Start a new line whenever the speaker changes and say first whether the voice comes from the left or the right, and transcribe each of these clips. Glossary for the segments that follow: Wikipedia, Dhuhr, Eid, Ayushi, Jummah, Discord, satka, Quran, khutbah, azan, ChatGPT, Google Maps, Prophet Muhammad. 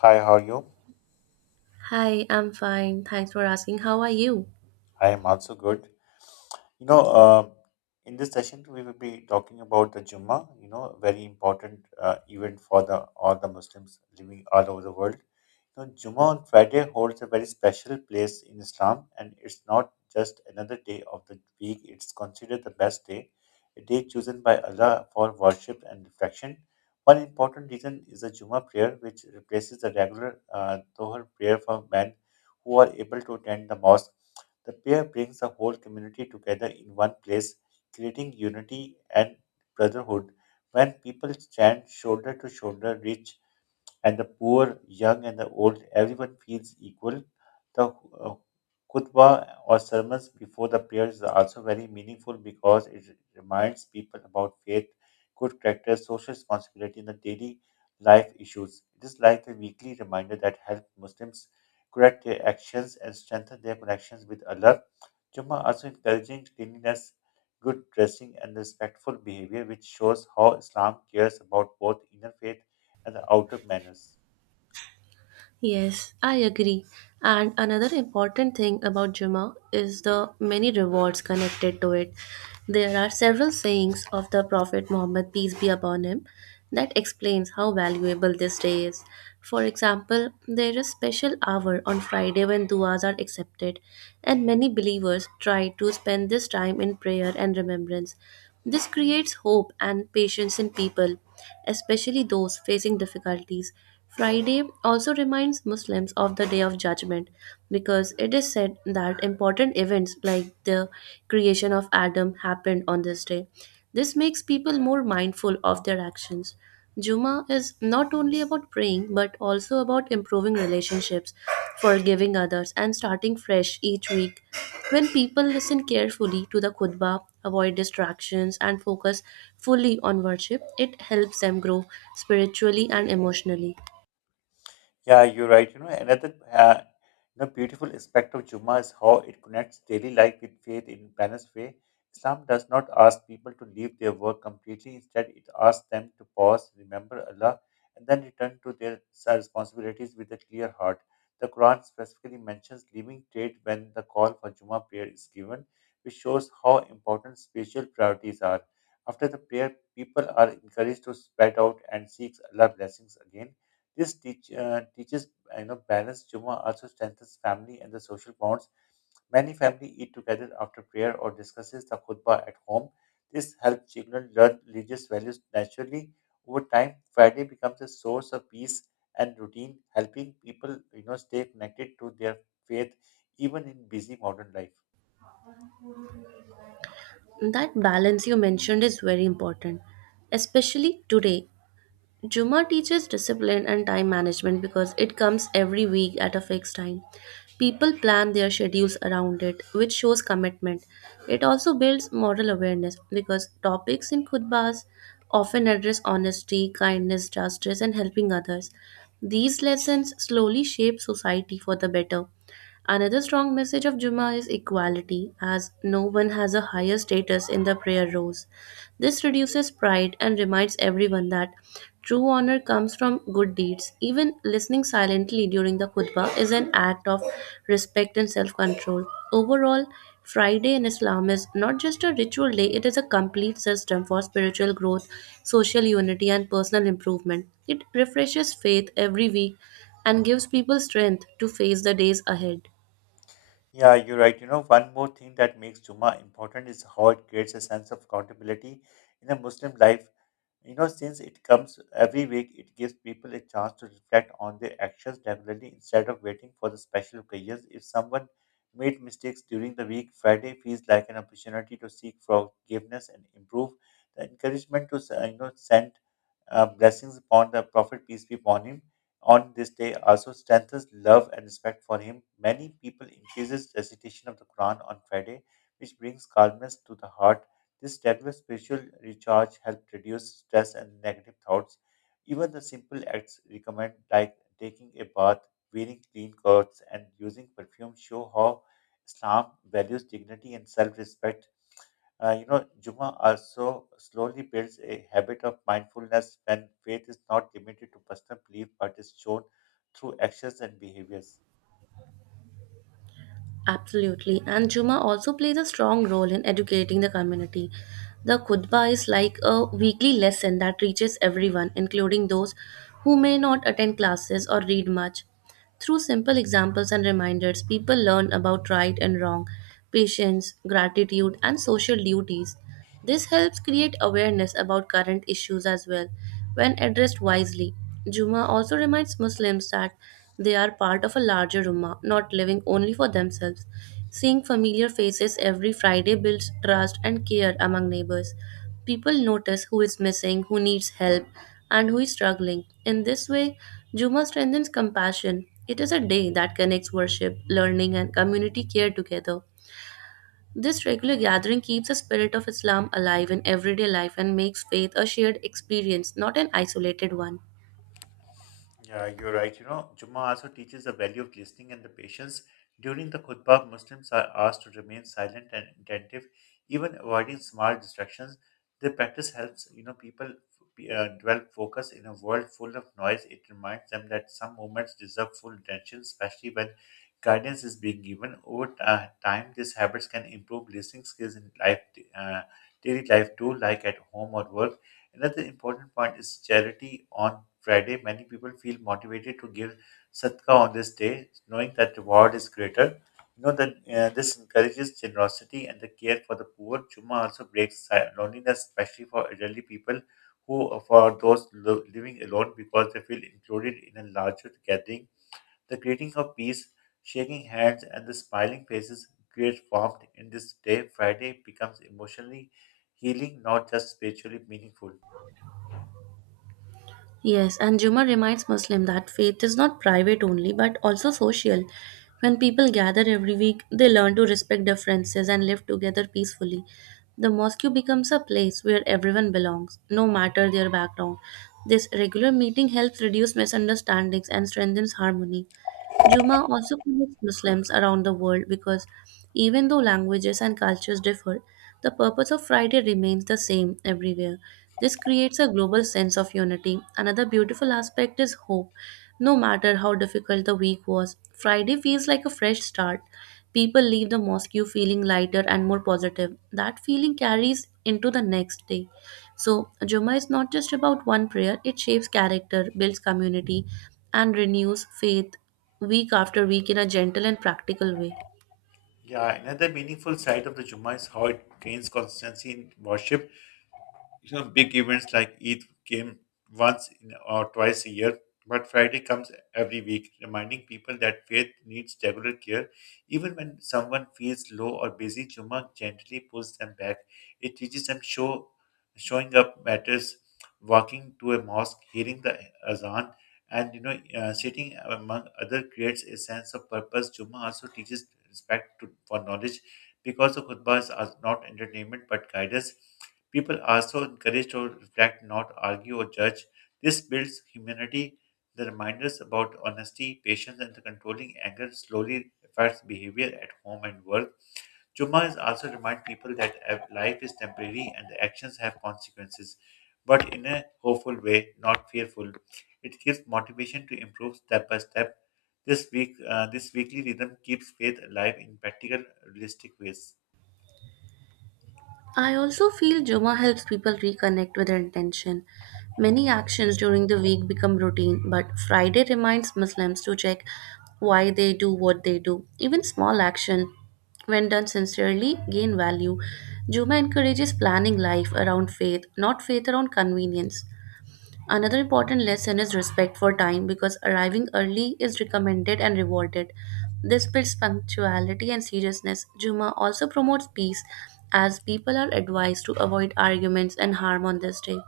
left: Hi, how are you?
right: Hi, I'm fine. Thanks for asking. How are you?
left: I am also good. You know, uh, in this session we will be talking about the Jummah. Very important event for the all the Muslims living all over the world. Jummah on Friday holds a very special place in Islam, and it's not just another day of the week. It's considered the best day, a day chosen by Allah for worship and reflection. One important reason is the Jummah prayer, which replaces the regular Dhuhr prayer for men who are able to attend the mosque. The pair brings the whole community together in one place, creating unity and brotherhood. When people stand shoulder to shoulder, reach and the poor, young and the old, everyone feels equal. The uh, khutbah or sermons before the prayers are also very meaningful because it reminds people about faith, good character, social responsibility, and the daily life issues. It is like a weekly reminder that helps Muslims correct their actions and strengthen their connections with Allah. Jummah also encouraging cleanliness, good dressing, and respectful behavior, which shows how Islam cares about both inner faith and the outer manners.
right: Yes, I agree. And another important thing about Juma is the many rewards connected to it. There are several sayings of the Prophet Muhammad, peace be upon him, that explains how valuable this day is. For example, there is special hour on Friday when duas are accepted, and many believers try to spend this time in prayer and remembrance. This creates hope and patience in people, especially those facing difficulties. Friday also reminds Muslims of the Day of Judgment because it is said that important events like the creation of Adam happened on this day. This makes people more mindful of their actions. Juma is not only about praying but also about improving relationships, forgiving others, and starting fresh each week. When people listen carefully to the khutbah, avoid distractions, and focus fully on worship, it helps them grow spiritually and emotionally.
left: Yeah, you're right. Another beautiful aspect of Juma is how it connects daily life with faith in balanced way. Islam does not ask people to leave their work completely. Instead, it asks them to pause, remember Allah, and then return to their responsibilities with a clear heart. The Quran specifically mentions leaving trade when the call for Juma prayer is given, which shows how important spiritual priorities are. After the prayer, people are encouraged to spread out and seek Allah's blessings again. This teaches balance. Juma also strengthens family and the social bonds. Many families eat together after prayer or discusses the khutbah at home. This helps children learn religious values naturally. Over time, Friday becomes a source of peace and routine, helping people stay connected to their faith even in busy modern life.
right: That balance you mentioned is very important, especially today. Juma teaches discipline and time management because it comes every week at a fixed time. People plan their schedules around it, which shows commitment. It also builds moral awareness because topics in khutbas often address honesty, kindness, justice, and helping others. These lessons slowly shape society for the better. Another strong message of Jummah is equality, as no one has a higher status in the prayer rows. This reduces pride and reminds everyone that true honor comes from good deeds. Even listening silently during the khutbah is an act of respect and self control. Overall, Friday in Islam is not just a ritual day, it is a complete system for spiritual growth, social unity, and personal improvement. It refreshes faith every week and gives people strength to face the days ahead.
left: Yeah, you're right. One more thing that makes Juma important is how it creates a sense of accountability in a Muslim life. Since it comes every week, it gives people a chance to reflect on their actions regularly instead of waiting for the special occasions. If someone made mistakes during the week, Friday feels like an opportunity to seek forgiveness and improve. The encouragement to send blessings upon the Prophet, peace be upon him on this day also strengthens love and respect for him. Many people increases recitation of the Quran on Friday, which brings calmness to the heart. This regular spiritual recharge helps reduce stress and negative thoughts. Even the simple acts recommend, like taking a bath, wearing clean clothes, and using perfume, show how Islam values dignity and self-respect. Juma also slowly builds a habit of mindfulness when faith is not limited to personal belief but is shown through actions and behaviors.
right: Absolutely. And Juma also plays a strong role in educating the community. The khutbah is like a weekly lesson that reaches everyone, including those who may not attend classes or read much. Through simple examples and reminders, people learn about right and wrong, patience, gratitude, and social duties. This helps create awareness about current issues as well when addressed wisely. Juma also reminds Muslims that they are part of a larger ummah, not living only for themselves. Seeing familiar faces every Friday builds trust and care among neighbors. People notice who is missing, who needs help, and who is struggling. In this way, Juma strengthens compassion. It is a day that connects worship, learning, and community care together. This regular gathering keeps the spirit of Islam alive in everyday life and makes faith a shared experience, not an isolated one.
left: Yeah, you're right. Jummah also teaches the value of listening and the patience. During the khutbah, Muslims are asked to remain silent and attentive, even avoiding small distractions. The practice helps, people develop focus in a world full of noise. It reminds them that some moments deserve full attention, especially when guidance is being given. Over time, these habits can improve listening skills in life, uh, daily life too, like at home or work. Another important point is charity on Friday. Many people feel motivated to give satka on this day, knowing that reward is greater. You know that This encourages generosity and the care for the poor. Juma also breaks loneliness, especially for elderly people who are for those living alone because they feel included in a larger gathering. The greeting of peace, shaking hands, and the smiling faces create warmth in this day. Friday becomes emotionally healing, not just spiritually meaningful.
right: Yes, and Jummah reminds Muslim that faith is not private only but also social. When people gather every week, they learn to respect differences and live together peacefully. The mosque becomes a place where everyone belongs, no matter their background. This regular meeting helps reduce misunderstandings and strengthens harmony. Juma also connects Muslims around the world because even though languages and cultures differ, the purpose of Friday remains the same everywhere. This creates a global sense of unity. Another beautiful aspect is hope. No matter how difficult the week was, Friday feels like a fresh start. People leave the mosque feeling lighter and more positive. That feeling carries into the next day. So, Jummah is not just about one prayer, it shapes character, builds community, and renews faith week after week in a gentle and practical way.
left: Yeah, another meaningful side of the Jummah is how it gains consistency in worship. Big events like Eid came once in or twice a year, but Friday comes every week, reminding people that faith needs regular care. Even when someone feels low or busy, Juma gently pulls them back. It teaches them showing up matters, walking to a mosque, hearing the azan, and sitting among other creates a sense of purpose. Juma also teaches respect to, for knowledge because the khutbahs are not entertainment but guidance. People are so encouraged to reflect, not argue or judge. This builds humanity. The reminders about honesty, patience, and the controlling anger slowly affects behavior at home and work. Juma is also remind people that life is temporary and the actions have consequences, but in a hopeful way, not fearful. It gives motivation to improve step by step. This weekly rhythm keeps faith alive in practical, realistic ways.
right: I also feel Jummah helps people reconnect with their intention. Many actions during the week become routine, but Friday reminds Muslims to check why they do what they do. Even small action, when done sincerely, gain value. Jummah encourages planning life around faith, not faith around convenience. Another important lesson is respect for time because arriving early is recommended and rewarded. This builds punctuality and seriousness. Juma also promotes peace as people are advised to avoid arguments and harm on this day.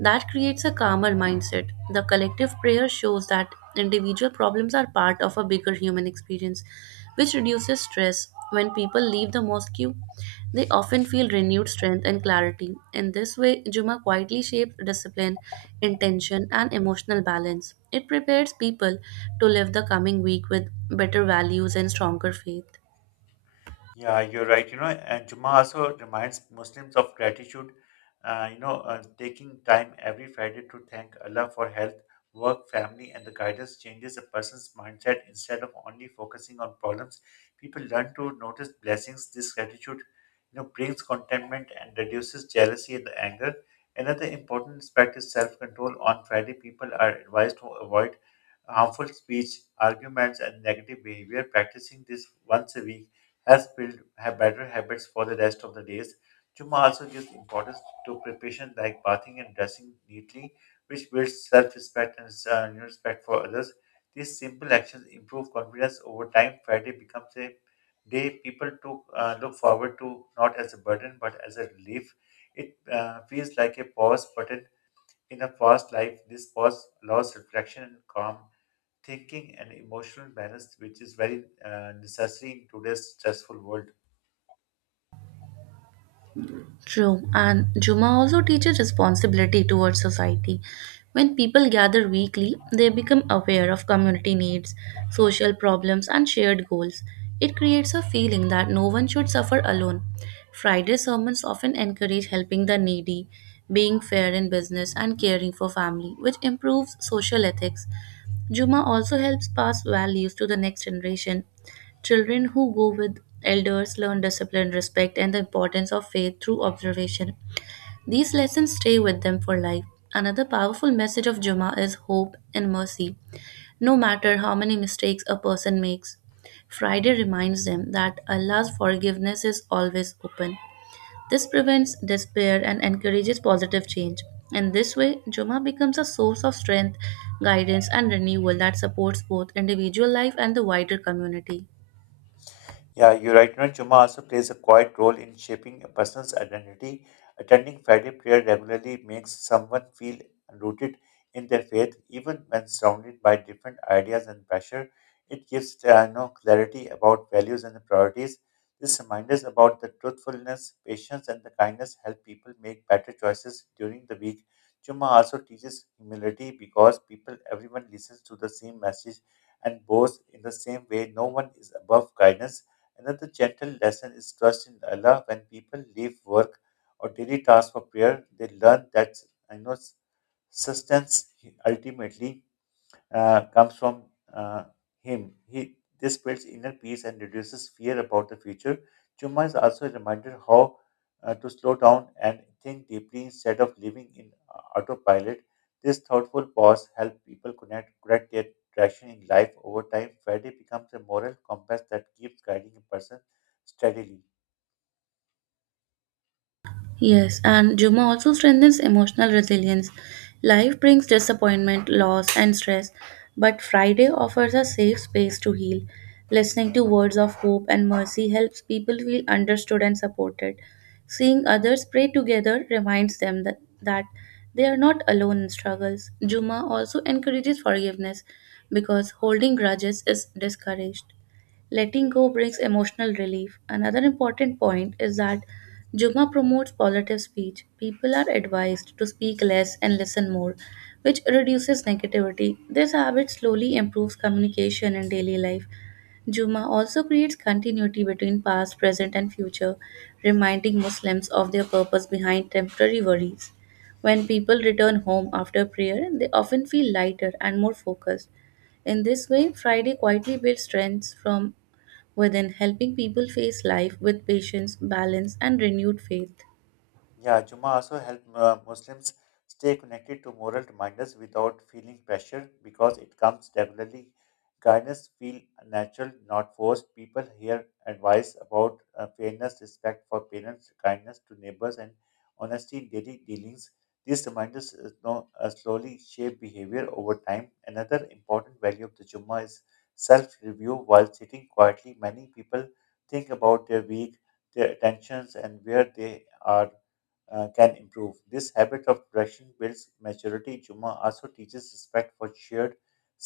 right: That creates a calmer mindset. The collective prayer shows that individual problems are part of a bigger human experience, which reduces stress. When people leave the mosque, they often feel renewed strength and clarity. In this way, Juma quietly shapes discipline, intention, and emotional balance. It prepares people to live the coming week with better values and stronger faith.
left: Yeah, you're right. And Jummah also reminds Muslims of gratitude. Taking time every Friday to thank Allah for health, work, family, and the guidance changes a person's mindset instead of only focusing on problems. People learn to notice blessings. This gratitude, brings contentment and reduces jealousy and anger. Another important aspect is self-control. On Friday, people are advised to avoid harmful speech, arguments, and negative behavior. Practicing this once a week has build have better habits for the rest of the days. Chuma also gives importance to preparation like bathing and dressing neatly, which builds self-respect and respect for others. These simple actions improve confidence over time. Friday becomes a day people to look forward to, not as a burden but as a relief. It feels like a pause button in a fast life. This pause allows reflection and calm thinking and emotional balance, which is very necessary in today's stressful world.
right: True, and Juma also teaches responsibility towards society. When people gather weekly, they become aware of community needs, social problems, and shared goals. It creates a feeling that no one should suffer alone. Friday sermons often encourage helping the needy, being fair in business, and caring for family, which improves social ethics. Juma also helps pass values to the next generation. Children who go with elders learn discipline, respect, and the importance of faith through observation. These lessons stay with them for life. Another powerful message of Jummah is hope and mercy. No matter how many mistakes a person makes, Friday reminds them that Allah's forgiveness is always open. This prevents despair and encourages positive change. In this way, Jummah becomes a source of strength, guidance, and renewal that supports both individual life and the wider community.
left: Yeah, you right. You Juma also plays a quiet role in shaping a person's identity. Attending Friday prayer regularly makes someone feel rooted in their faith, even when surrounded by different ideas and pressure. It gives clarity about values and priorities. This reminders about the truthfulness, patience, and the kindness help people make better choices during the week. Juma also teaches humility because people, everyone listens to the same message and bows in the same way. No one is above guidance. Another gentle lesson is trust in Allah. When people leave work or daily tasks for prayer, they learn that I know sustenance ultimately comes from uh, him. He This creates inner peace and reduces fear about the future. Chuma is also a reminder how to slow down and think deeply instead of living in autopilot. This thoughtful pause helps people connect correct their direction in life over time. Friday becomes a moral compass that keeps guiding a person steadily.
right: Yes, and Juma also strengthens emotional resilience. Life brings disappointment, loss, and stress, but Friday offers a safe space to heal. Listening to words of hope and mercy helps people feel understood and supported. Seeing others pray together reminds them that they are not alone in struggles. Juma also encourages forgiveness because holding grudges is discouraged. Letting go brings emotional relief. Another important point is that Juma promotes positive speech. People are advised to speak less and listen more, which reduces negativity. This habit slowly improves communication in daily life. Juma also creates continuity between past, present, and future, reminding Muslims of their purpose behind temporary worries. When people return home after prayer, they often feel lighter and more focused. In this way, Friday quietly builds strength from within, helping people face life with patience, balance, and renewed faith.
left: Yeah, Juma also help Muslims stay connected to moral reminders without feeling pressure because it comes regularly. Guidance feel natural, not forced. People hear advice about fairness, respect for parents, kindness to neighbors, and honesty in daily dealings. These reminders slowly shape behavior over time. Another important value of the Jumma is self-review. While sitting quietly, many people think about their week, their attentions, and where they are can improve. This habit of direction builds maturity. Juma also teaches respect for shared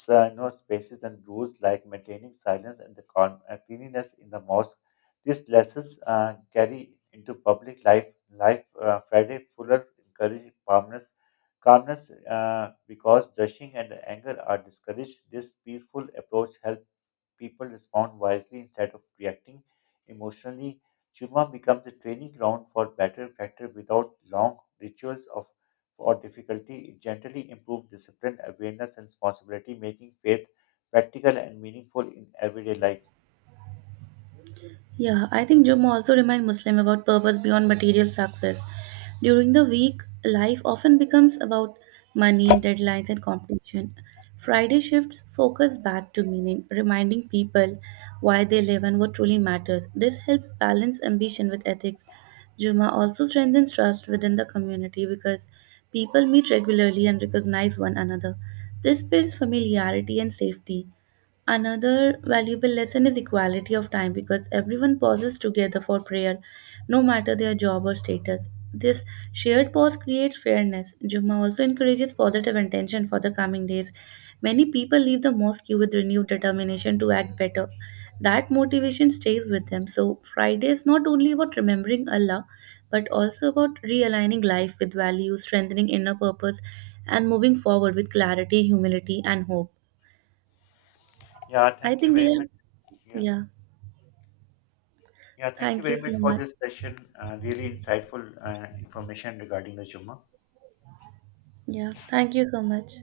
left: spaces and rules like maintaining silence and the cleanliness in the mosque. These lessons carry into public life. Friday Fuller encourages calmness, because rushing and anger are discouraged. This peaceful approach helps people respond wisely instead of reacting emotionally. Churma becomes a training ground for better character without long rituals of or difficulty. It gently improves discipline, awareness, and responsibility, making faith practical and meaningful in everyday life.
right: Yeah, I think Jumma also remind Muslim about purpose beyond material success. During the week, life often becomes about money, deadlines, and competition. Friday shifts focus back to meaning, reminding people why they live and what truly matters. This helps balance ambition with ethics. Jumma also strengthens trust within the community because people meet regularly and recognize one another. This builds familiarity and safety. Another valuable lesson is equality of time because everyone pauses together for prayer, no matter their job or status. This shared pause creates fairness. Jumma also encourages positive intention for the coming days. Many people leave the mosque with renewed determination to act better. That motivation stays with them. So, Friday is not only about remembering Allah, but also about realigning life with values, strengthening inner purpose, and moving forward with clarity, humility, and hope.
left: Yeah,
right: I
left: thank you
right: think we
left: very
right: are
left: much.
right: yeah.
left: Yes. Yeah, thank you
right: Thank you
left: very much
right: so
left: for
right: much.
left: this session. Really insightful information regarding the Churma.
right: Yeah. Thank you so much.